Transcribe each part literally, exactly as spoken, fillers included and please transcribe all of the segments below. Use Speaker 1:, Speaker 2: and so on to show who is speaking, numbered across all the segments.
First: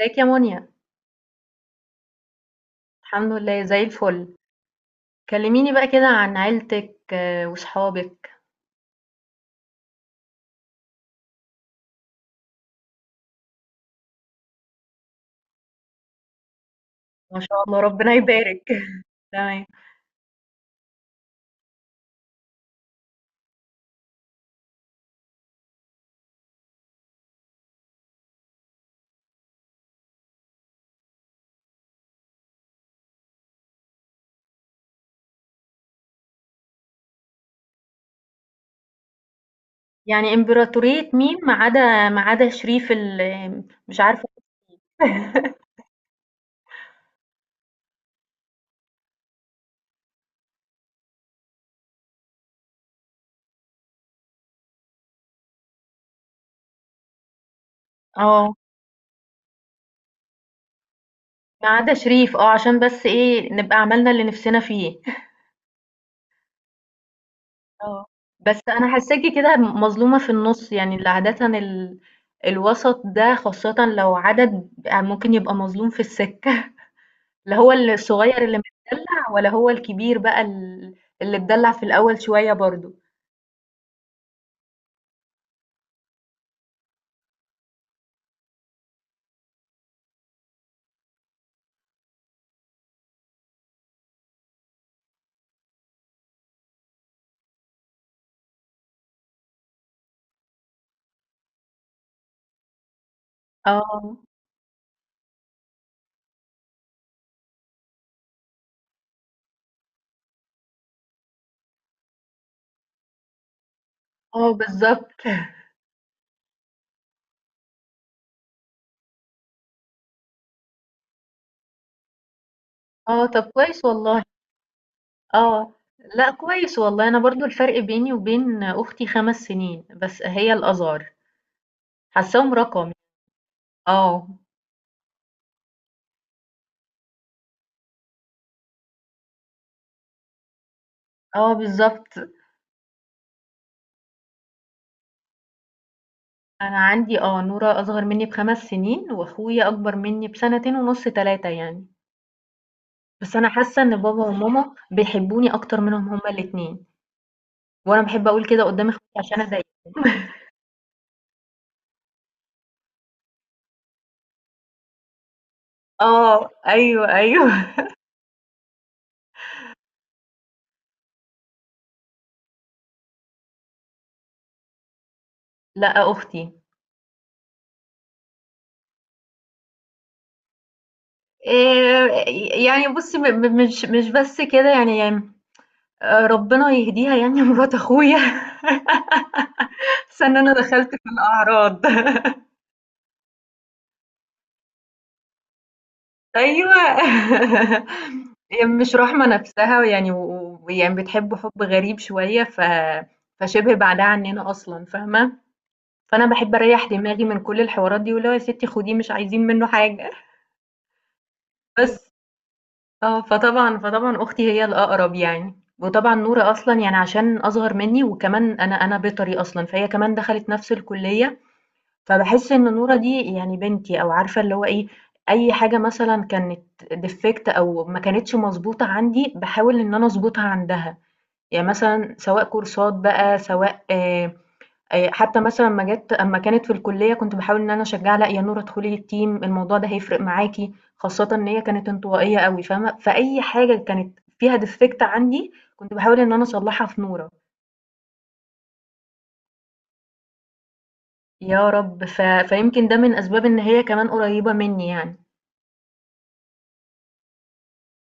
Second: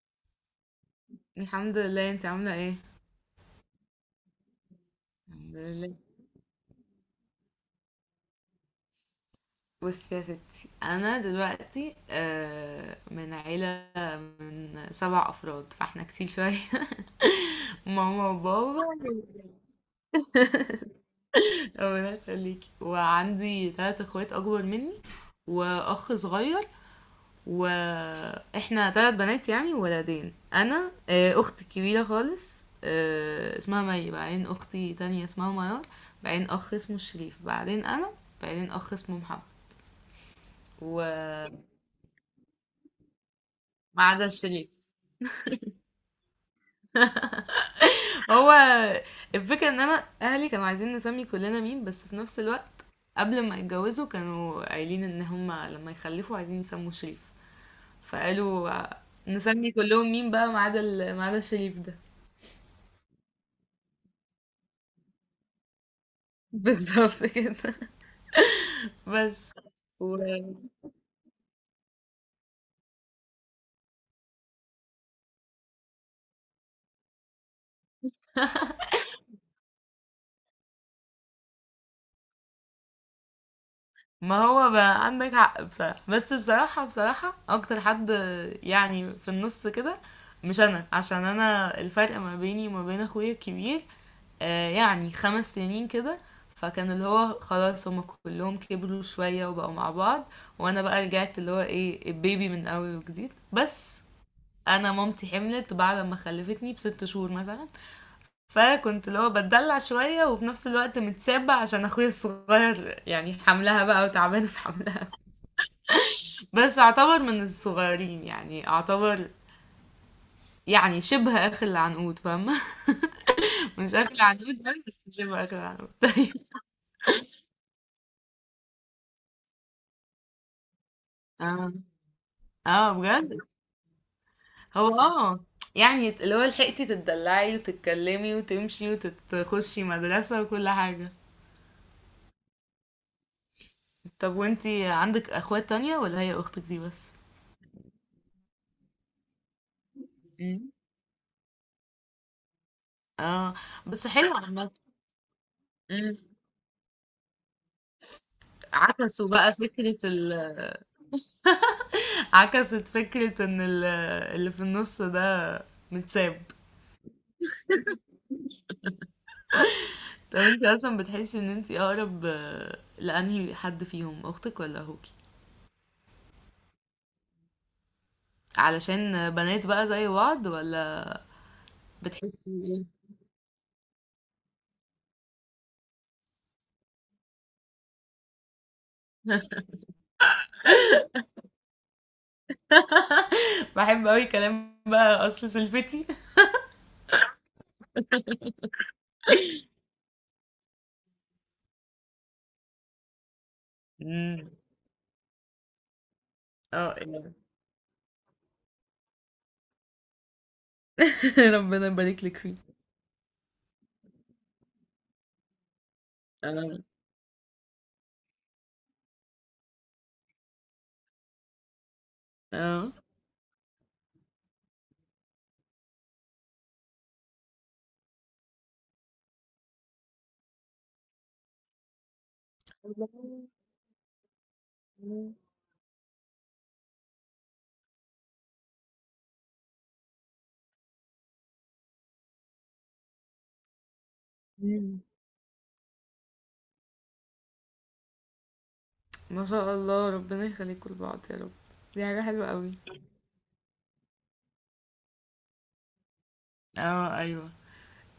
Speaker 1: ازيك يا منى؟
Speaker 2: الحمد لله. انت عاملة ايه؟
Speaker 1: الحمد لله زي الفل.
Speaker 2: الحمد
Speaker 1: كلميني بقى
Speaker 2: لله.
Speaker 1: كده عن عيلتك، آه، وصحابك.
Speaker 2: بصي يا ستي، انا دلوقتي آه، من عيلة من سبع افراد، فاحنا كتير شوية.
Speaker 1: ما شاء الله ربنا
Speaker 2: ماما
Speaker 1: يبارك.
Speaker 2: وبابا،
Speaker 1: تمام.
Speaker 2: ربنا يخليكي. وعندي تلات اخوات اكبر مني واخ صغير، واحنا تلات بنات يعني وولدين. انا آه، اختي الكبيرة خالص آه، اسمها مي، بعدين اختي تانية اسمها ميار، بعدين اخ اسمه شريف، بعدين انا، بعدين اخ اسمه محمد.
Speaker 1: يعني امبراطورية مين،
Speaker 2: و
Speaker 1: ما عدا ما عدا شريف ال مش
Speaker 2: ما
Speaker 1: عارفة.
Speaker 2: عدا الشريف. هو الفكرة ان انا اهلي كانوا عايزين نسمي كلنا مين، بس في نفس الوقت قبل ما يتجوزوا كانوا قايلين ان هما لما يخلفوا عايزين يسموا شريف،
Speaker 1: اه،
Speaker 2: فقالوا نسمي كلهم مين بقى ما عدا ال- ما عدا
Speaker 1: ما
Speaker 2: الشريف
Speaker 1: عدا
Speaker 2: ده.
Speaker 1: شريف. اه عشان بس ايه نبقى عملنا اللي نفسنا فيه.
Speaker 2: بالظبط كده.
Speaker 1: اه. بس انا حاساكي
Speaker 2: بس
Speaker 1: كده
Speaker 2: و...
Speaker 1: مظلومة في النص، يعني اللي عادة ال... الوسط ده، خاصة لو عدد ممكن يبقى مظلوم في السكة. لا هو الصغير اللي متدلع، ولا هو الكبير بقى ال- اللي اتدلع في الأول شوية برضو.
Speaker 2: ما هو بقى عندك حق بصراحة، بس بصراحة بصراحة أكتر حد يعني في النص كده، مش أنا، عشان أنا الفرق ما بيني وما بين أخويا الكبير آه، يعني خمس سنين كده. فكان اللي هو خلاص هما كلهم كبروا شوية وبقوا مع بعض، وانا بقى رجعت اللي هو ايه، البيبي من اول وجديد. بس
Speaker 1: اه.
Speaker 2: انا مامتي حملت بعد ما خلفتني بست شهور مثلا، فكنت اللي هو بتدلع شوية وفي نفس الوقت متسابة عشان اخويا الصغير، يعني حملها بقى وتعبانة
Speaker 1: اه
Speaker 2: في حملها.
Speaker 1: بالظبط.
Speaker 2: بس اعتبر من الصغيرين، يعني اعتبر، يعني شبه اخ العنقود، فاهمة؟
Speaker 1: اه طب كويس
Speaker 2: مش اخ
Speaker 1: والله.
Speaker 2: العنقود، بس شبه اخ
Speaker 1: اه،
Speaker 2: العنقود.
Speaker 1: لا
Speaker 2: طيب.
Speaker 1: كويس والله، انا برضو الفرق بيني وبين اختي خمس سنين، بس هي الازهر
Speaker 2: اه،
Speaker 1: حاساهم رقم.
Speaker 2: اه، بجد.
Speaker 1: اه.
Speaker 2: هو اه يعني اللي هو لحقتي تتدلعي وتتكلمي وتمشي وتخشي مدرسة وكل حاجة.
Speaker 1: اه بالظبط.
Speaker 2: طب وانتي عندك اخوات تانية ولا هي اختك
Speaker 1: انا
Speaker 2: دي بس؟
Speaker 1: عندي، اه نورة اصغر مني بخمس سنين، واخويا اكبر مني
Speaker 2: مم.
Speaker 1: بسنتين ونص، تلاتة يعني. بس انا
Speaker 2: اه،
Speaker 1: حاسة ان
Speaker 2: بس
Speaker 1: بابا
Speaker 2: حلو عامة.
Speaker 1: وماما بيحبوني اكتر منهم
Speaker 2: مم.
Speaker 1: هما الاتنين. وأنا باحب أقول كده قدّام إخواتي
Speaker 2: عكسوا
Speaker 1: عشان
Speaker 2: بقى فكرة
Speaker 1: أضايقهم.
Speaker 2: ال عكست فكرة ان ال... اللي في النص ده متساب.
Speaker 1: آه، أيوه، أيوه.
Speaker 2: طب انتي اصلا بتحسي ان انتي اقرب آه، لانهي حد فيهم، اختك ولا اخوكي؟
Speaker 1: لأ، أختي.
Speaker 2: علشان بنات بقى زي بعض، ولا
Speaker 1: آآ،
Speaker 2: بتحسي ايه؟
Speaker 1: يعني بُصّي، م م مش مش بس كده يعني. آآ، ربنا يهديها، يعني مرات أخويا. حاسة إن أنا دخلت في الأعراض.
Speaker 2: باحب أوي كلام بقى، أصل سلفتي.
Speaker 1: أيوه. هي مش راحمة نفسها، ويعني و ويعني بتحبه حُب غريب شوية، ف فشِبه بعيدة عننا
Speaker 2: إمم.
Speaker 1: أصلًا، فاهمة؟ فأنا باحب أريّح
Speaker 2: آه،
Speaker 1: دماغي
Speaker 2: يعني
Speaker 1: من كل الحوارات دي، واللي هو يا ستي خديه، مش عايزين منّه حاجة.
Speaker 2: ربنا
Speaker 1: بس.
Speaker 2: يبارك لِك فيه.
Speaker 1: اه، فطبعًا فطبعًا أختي هي الأقرب يعني، وطبعًا نورة
Speaker 2: آه،
Speaker 1: أصلًا يعني عشان أصغر مني، وكمان أنا أنا بيطري أصلًا، فهي كمان دخلت نفس الكلية، فباحس إن
Speaker 2: آه.
Speaker 1: نورة دي يعني بنتي، أو عارفة اللي هو إيه، أي حاجة مثلًا كانت defect أو ما كانتش مضبوطة عندي باحاول إن أنا أضبطها عندها، يعني مثلًا سواء كورسات بقى، سواء، آه، آآ حتى مثلًا، أمّا جات أمّا كانت في الكلية كنت باحاول إن أنا أشجّعها، لأ يا نورة ادخلي الteam، الموضوع ده هيفرق معاكِ، خاصةً إن هي كانت انطوائية أوي، فاهمة؟ فأي حاجة كانت فيها
Speaker 2: إمم.
Speaker 1: defect عندي كنت باحاول إن أنا أصلّحها في نورة.
Speaker 2: ما شاء الله، ربنا يخلّيكم لبعض يا رب.
Speaker 1: يا رب.
Speaker 2: دي حاجة
Speaker 1: ف
Speaker 2: حلوة أوي.
Speaker 1: فيمكن ده من أسباب إن هي كمان قريبة منّي يعني.
Speaker 2: آه، أيوه.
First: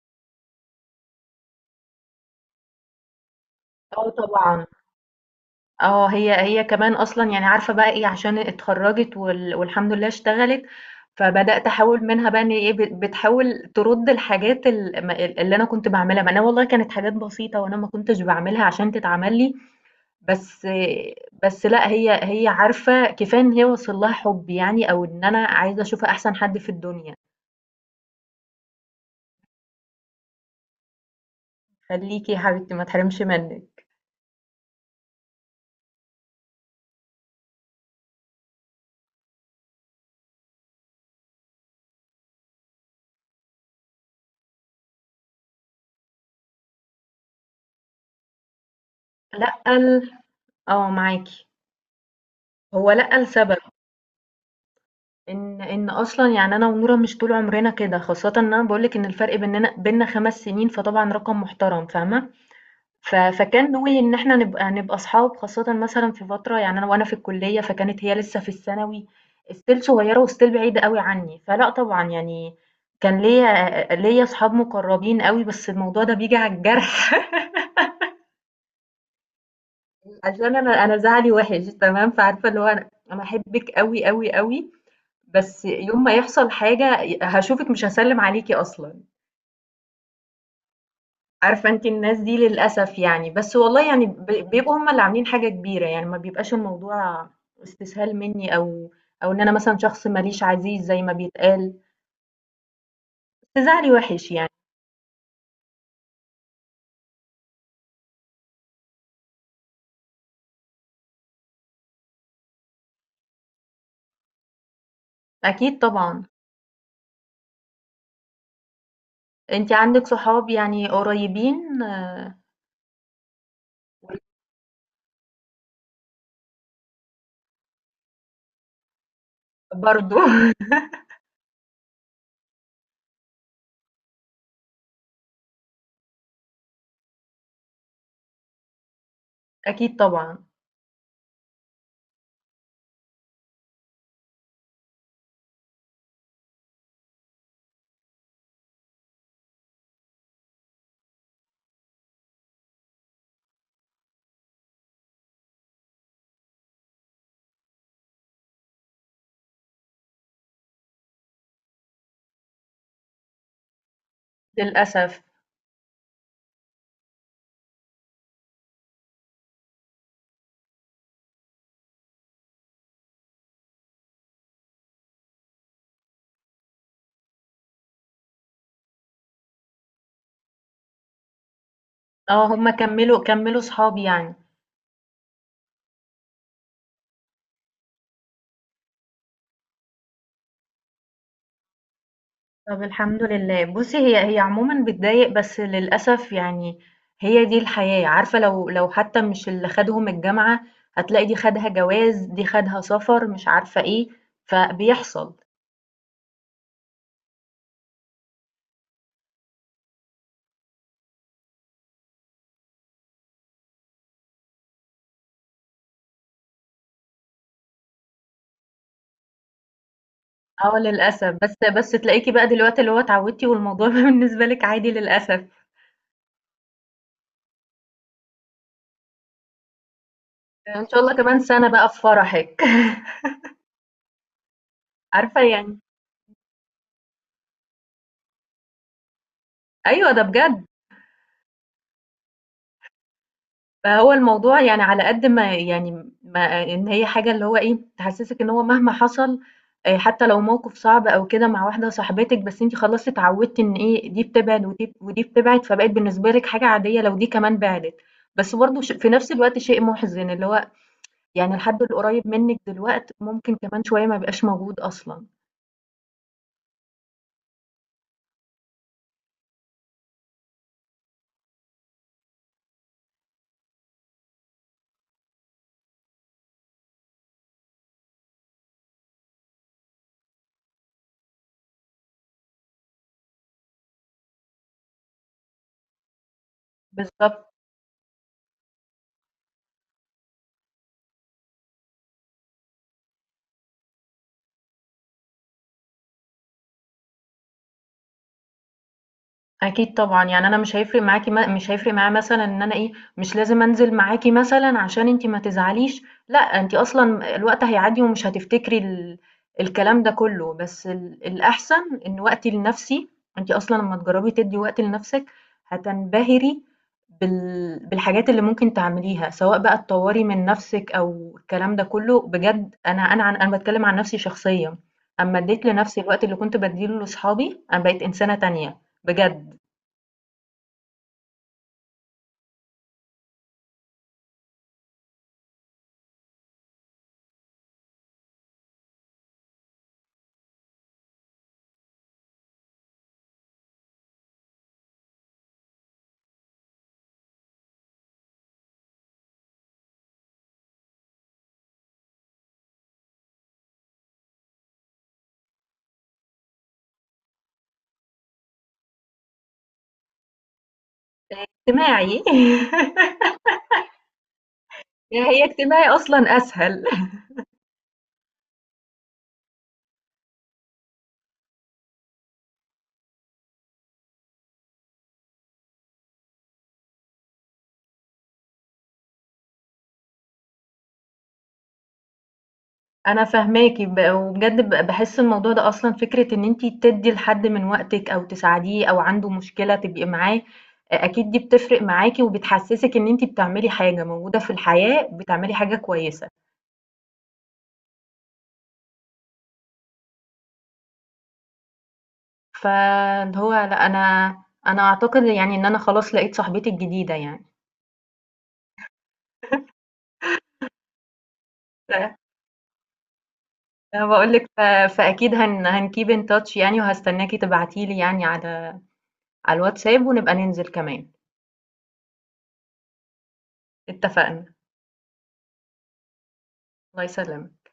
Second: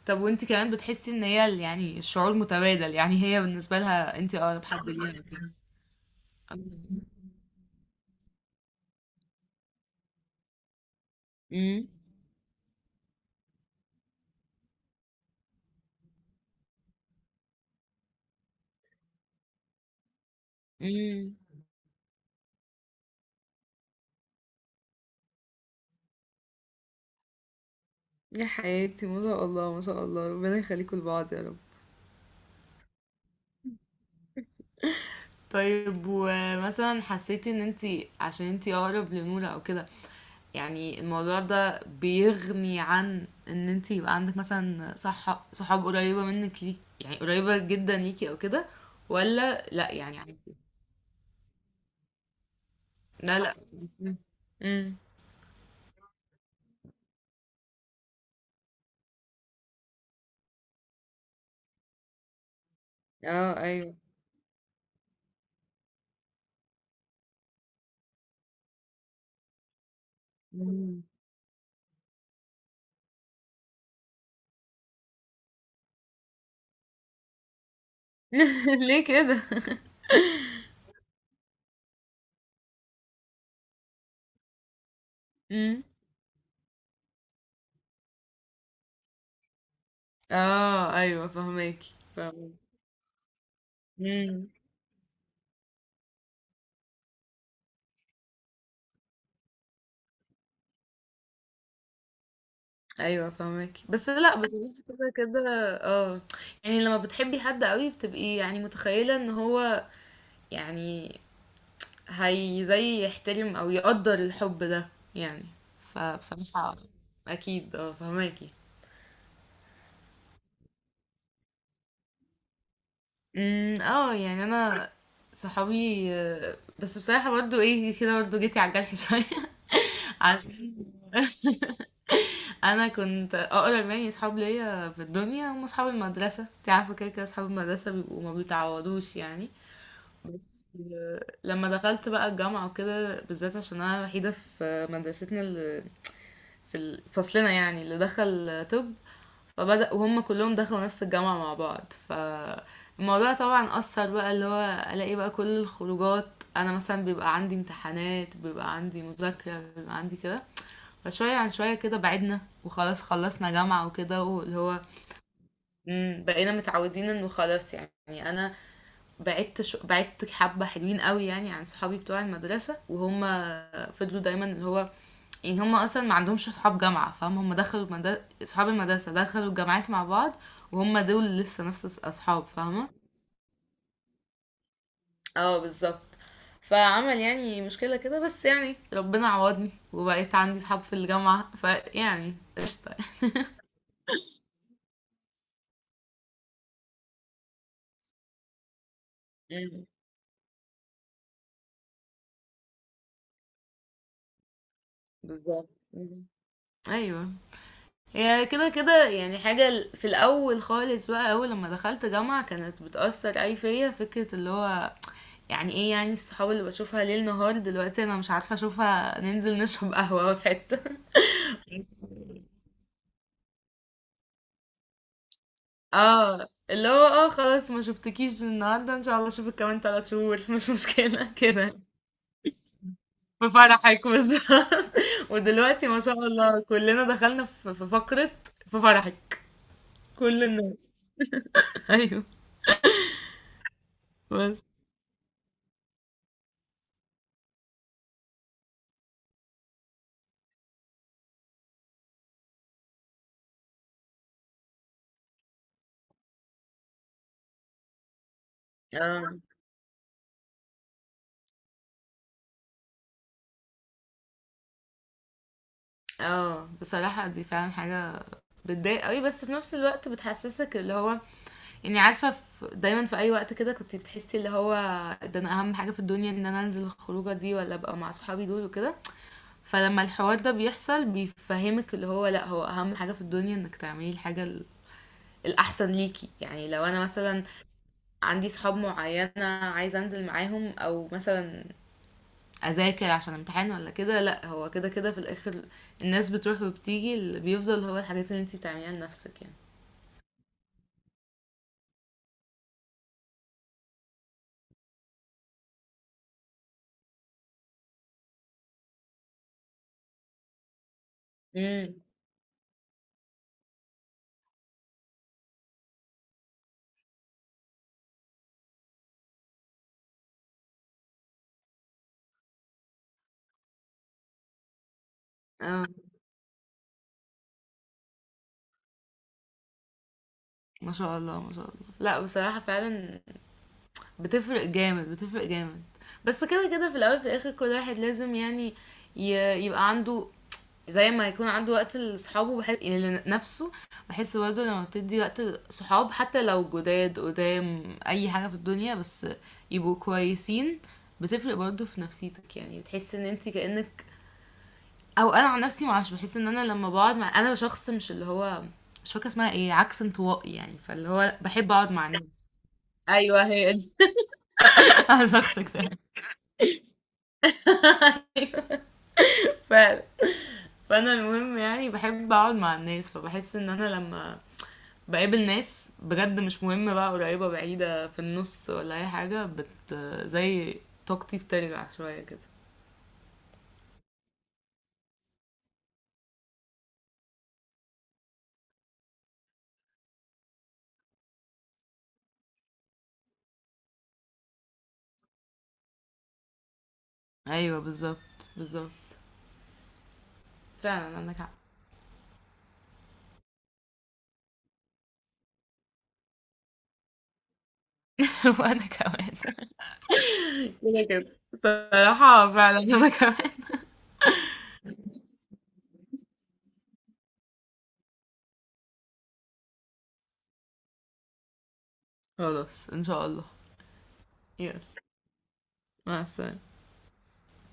Speaker 2: طَب وأنتِ كمان بتحسّي إن هي ال يعني الشعور متبادل، يعني هي بالنسبة
Speaker 1: آه
Speaker 2: لها أنتِ
Speaker 1: طبعًا.
Speaker 2: أقرب حد ليها وكده.
Speaker 1: آه، هي هي كمان
Speaker 2: إمم،
Speaker 1: أصلًا يعني عارفة بقى إيه، عشان اتخرّجت، وال والحمد لله اشتغلت، فبدأت أحاول منها بقى إن إيه، بت بتحاول ترُد الحاجات ال م ال اللي أنا كنت باعملها، ما أنا والله كانت حاجات بسيطة، وأنا ما كنتش باعملها عشان تتعمل لي، بس.
Speaker 2: إمم.
Speaker 1: بس لأ، هي هي عارفة كفاية إن هي واصل لها حُبّي، يعني أو إن أنا عايزة أشوفها أحسن حد في الدنيا.
Speaker 2: يا حياتي، ما شاء الله، ما شاء الله، ربنا يخلّيكم لبعض يا رب.
Speaker 1: خلّيكِ يا حبيبتي ما تحرمش منِّك.
Speaker 2: طيب، ومثلا حسيتي ان انتي عشان انتي اقرب لنورة او كده، يعني الموضوع ده بيغني عن ان انتي يبقى عندك مثلا صح صحاب قريبة منك ليك، يعني قريبة جدا ليكي او كده،
Speaker 1: لأ،
Speaker 2: ولا لا
Speaker 1: ال
Speaker 2: يعني عادي؟
Speaker 1: آه، معاكِ. هو لأ
Speaker 2: لا، لا.
Speaker 1: لسبب.
Speaker 2: امم،
Speaker 1: إن إن أصلًا يعني أنا ونورا مش طول عمرنا كده، خاصةً إن أنا باقول لِك إن الفرق بيننا بيننا 5 سنين، فطبعًا رقم محترم، فاهمة؟ ف
Speaker 2: اه،
Speaker 1: فكان
Speaker 2: ايوه.
Speaker 1: نوي إن إحنا نبقى نبقى أصحاب، خاصةً مثلًا في فترة يعني أنا وأنا في الكلية، فكانت هي لسه في الثانوي، still صغيرة، وstill بعيدة أوي
Speaker 2: مم.
Speaker 1: عني، فلأ طبعًا يعني كان ليّا ليّا أصحاب مقربين أوي، بس الموضوع ده بييجي على الجرح.
Speaker 2: ليه كده؟
Speaker 1: عشان أنا أنا زعلي وِحِش تمام، فعارفة اللي هو أنا أنا أحبِّك أوي، أوي، أوي، بس
Speaker 2: امم،
Speaker 1: يوم ما يحصل حاجة ي هاشوفِك مش هاسلِّم عليكِ أصلًا،
Speaker 2: اه، ايوه،
Speaker 1: عارفة؟ أنتِ
Speaker 2: فهماكي.
Speaker 1: الناس دي للأسف يعني، بس والله يعني، ب
Speaker 2: فهماكي،
Speaker 1: بيبقوا هُم اللي عاملين حاجة كبيرة، يعني ما بيبقاش الموضوع استسهال منّي، أو أو إن أنا مثلًا شخص ما ليش عزيز زي ما بيتقال،
Speaker 2: ايوه،
Speaker 1: بس
Speaker 2: فاهمك.
Speaker 1: زعلي
Speaker 2: بس
Speaker 1: وِحِش
Speaker 2: لا،
Speaker 1: يعني.
Speaker 2: بصراحه كده كده. اه، يعني لما بتحبي حد قوي بتبقي يعني متخيله ان هو، يعني هي زي يحترم او يقدر الحب ده يعني.
Speaker 1: أكيد طبعًا.
Speaker 2: فبصراحه اكيد، اه فهماكي.
Speaker 1: أنتِ عندِك صحاب يعني قريبين؟
Speaker 2: امم، اه، يعني انا صحابي آه، بس بصراحه برضو ايه كده، برضو جيتي على الجرح شويه.
Speaker 1: برضه.
Speaker 2: عشان انا كنت اقرب يعني اصحاب ليا في الدنيا هم اصحاب المدرسه، انت عارفه كده كده اصحاب المدرسه بيبقوا ما بيتعوضوش يعني.
Speaker 1: أكيد طبعًا.
Speaker 2: لما دخلت بقى الجامعة وكده، بالذات عشان أنا الوحيدة في مدرستنا اللي في فصلنا يعني اللي دخل طب، فبدأ وهم كلهم دخلوا نفس الجامعة مع بعض، فالموضوع طبعا أثر بقى، اللي هو ألاقي بقى كل الخروجات، أنا مثلا بيبقى عندي امتحانات، بيبقى عندي مذاكرة، بيبقى عندي كده. فشوية عن شوية كده بعدنا، وخلاص خلصنا جامعة وكده، واللي هو
Speaker 1: للأسف.
Speaker 2: مم، بقينا متعودين انه خلاص يعني. انا بعدت شو... بعدت حبة حلوين قوي يعني عن صحابي بتوع المدرسة، وهم فضلوا دايما اللي هو، يعني هم اصلا ما عندهمش صحاب جامعة، فاهم؟ هم دخلوا مد... صحاب المدرسة دخلوا الجامعات مع بعض، وهم دول لسه نفس الص-
Speaker 1: آه،
Speaker 2: اصحاب،
Speaker 1: هُم
Speaker 2: فاهمة؟
Speaker 1: كمّلوا كمّلوا صحاب يعني.
Speaker 2: اه، بالظبط. فعمل يعني مشكلة كده، بس يعني ربنا عوضني وبقيت عندي صحاب في الجامعة، فيعني
Speaker 1: طب
Speaker 2: قشطة.
Speaker 1: الحمد لله. بُصّي هي هي عمومًا بتضايق، بس للأسف يعني هي دي الحياة، عارفة؟ لو لو حتى مش اللي
Speaker 2: مم.
Speaker 1: خدهم الجامعة، هتلاقي دي خدها جواز، دي خدها سفر، مش عارفة إيه، فبيحصل.
Speaker 2: بالظبط. مم. ايوه، هي كده كده يعني حاجة ال- في الأول خالص بقى، أول لما دخلت جامعة كانت بتأثر أي فيا، فكرة اللي هو يعني ايه، يعني الصحاب اللي بشوفها ليل نهار دلوقتي أنا مش عارفة أشوفها، ننزل نشرب قهوة في
Speaker 1: آه
Speaker 2: حتة.
Speaker 1: للأسف، بس بس تلاقيكِ بقى دلوقتي اللي هو اتعودتِ، والموضوع بقى بالنسبة لِك عادي للأسف.
Speaker 2: اه، اللي هو اه خلاص ما شفتكيش النهاردة، ان شاء الله اشوفك كمان ثلاث شهور، مش
Speaker 1: يعني إن شاء الله
Speaker 2: مشكلة
Speaker 1: كمان سنة
Speaker 2: كده.
Speaker 1: بقى في فرحِك.
Speaker 2: في فرحك بالظبط.
Speaker 1: عارفة يعني.
Speaker 2: ودلوقتي ما شاء الله كلنا دخلنا في في فقرة في فرحك،
Speaker 1: أيوه ده
Speaker 2: كل
Speaker 1: بجد.
Speaker 2: الناس. ايوه.
Speaker 1: فهو الموضوع
Speaker 2: بس
Speaker 1: يعني، على قد ما يعني ما إن هي حاجة اللي هو إيه، تحسّسِك إن هو مهما حصل، آآ حتى لو موقف صعب أو كده مع واحدة صاحبتِك، بس أنتِ خلاص اتعوّدتِ إن إيه، دي بتبعد ودي ودي بتبعد، فبقت بالنسبة لِك حاجة عادية لو دي كمان بِعدِت. بس برضه ش في نفس الوقت شيء مُحزِن، اللي هو يعني الحد القريّب منِّك دلوقت ممكن كمان شوية ما يبقاش موجود أصلًا.
Speaker 2: اه، بصراحة دي فعلا حاجة بتضايق قوي، بس في نفس الوقت بتحسسك اللي هو يعني، عارفة، في دايما في اي وقت كده كنت بتحسي اللي هو ده انا اهم حاجة في الدنيا، ان انا انزل الخروجة دي ولا ابقى مع صحابي دول وكده. فلما الحوار ده بيحصل بيفهمك اللي هو لا، هو اهم حاجة في الدنيا انك تعملي الحاجة ال- الاحسن ليكي، يعني لو انا مثلا
Speaker 1: بالضبط.
Speaker 2: عندي صحاب معينة عايزة انزل معاهم، او مثلا أذاكر عشان امتحان ولا كده، لأ هو كده كده في الآخر الناس بتروح وبتيجي، اللي بيفضل هو الحاجات اللي انتي بتعمليها لنفسِك يعني.
Speaker 1: أكيد طبعًا، يعني أنا مش هيفرق معاكِ، م مش هيفرق معايا، مثلًا إن أنا إيه، مش لازم أنزل معاكِ مثلًا عشان أنتِ ما تزعليش، لأ أنتِ أصلًا الوقت هيعدّي، ومش هتفتكري ال الكلام ده كله، بس ال
Speaker 2: امم.
Speaker 1: الأحسن إن وقتي لنَفْسي. أنتِ أصلًا أمّا تجرّبي تدّي وقت لنَفْسِك هتنبهري بال بالحاجات اللي ممكن تعمليها، سواء بقى تطوّري من نَفْسِك أو الكلام ده كله، بجد أنا أنا عن أنا باتكلّم عن نَفْسي شخصيًا، أمّا ادّيت
Speaker 2: آه،
Speaker 1: لنَفْسي الوقت اللي كنت بادّيه لأصحابي، أنا بقيت إنسانة تانية بجد.
Speaker 2: ما شاء الله، ما شاء الله. لأ بصراحة فعلًا بتفرق جامد، بتفرق جامد. بس كده كده في الأول في الآخر كل واحد لازم يعني ي يبقى عنده، زي ما يكون عنده وقت لصحابه بحس يعني لنفسه. بحس برضه لما بتدي وقت لصحاب حتى لو جداد قدام اي حاجة في الدنيا، بس يبقوا كويسين، بتفرق برضه في نفسيتك، يعني بتحس ان انت كأنك، او انا عن نفسي معرفش، بحس ان انا لما بقعد مع انا شخص، مش اللي هو مش فاكرة اسمها ايه، عكس انطوائي يعني، فاللي هو بحب اقعد مع
Speaker 1: اجتماعي.
Speaker 2: الناس. ايوه، هي دي. على
Speaker 1: هي
Speaker 2: شخصك
Speaker 1: اجتماعي
Speaker 2: ده.
Speaker 1: أصلًا أسهل.
Speaker 2: فعلا. فانا المهم يعني بحب اقعد مع الناس، فبحس ان انا لما باقابل ناس بجد مش مهم بقى قريبة بعيدة في النص ولا أي حاجة، بت زي طاقتي بترجع شوية كده.
Speaker 1: أنا فاهماكِ، ب وبجد ب باحس الموضوع ده أصلًا، فكرة إن أنتِ تدّي لحد من وقتِك أو تساعديه أو عنده مشكلة تبقي معاه، أ أكيد دي بتفرق معاكِ، وبتحسسِك إن أنتِ بتعملي حاجة موجودة في الحياة، بتعملي حاجة كويسة،
Speaker 2: أيوه، بالظبط بالظبط، فعلا عندك حق.
Speaker 1: فاللي هو لأ، أنا أنا أعتقد يعني إن أنا خلاص لقيت صاحبتي الجديدة يعني.
Speaker 2: وأنا كمان كده كده
Speaker 1: ف
Speaker 2: صراحة، فعلا أنا كمان.
Speaker 1: أنا باقول لِك، ف فأكيد هن هنkeep in touch يعني، وهاستناكِ تبعتي لي يعني على على الواتساب، ونبقى ننزل كمان.
Speaker 2: خلاص، إن شاء الله.
Speaker 1: اتفقنا.
Speaker 2: يلا، مع السلامة.
Speaker 1: الله يسلمك.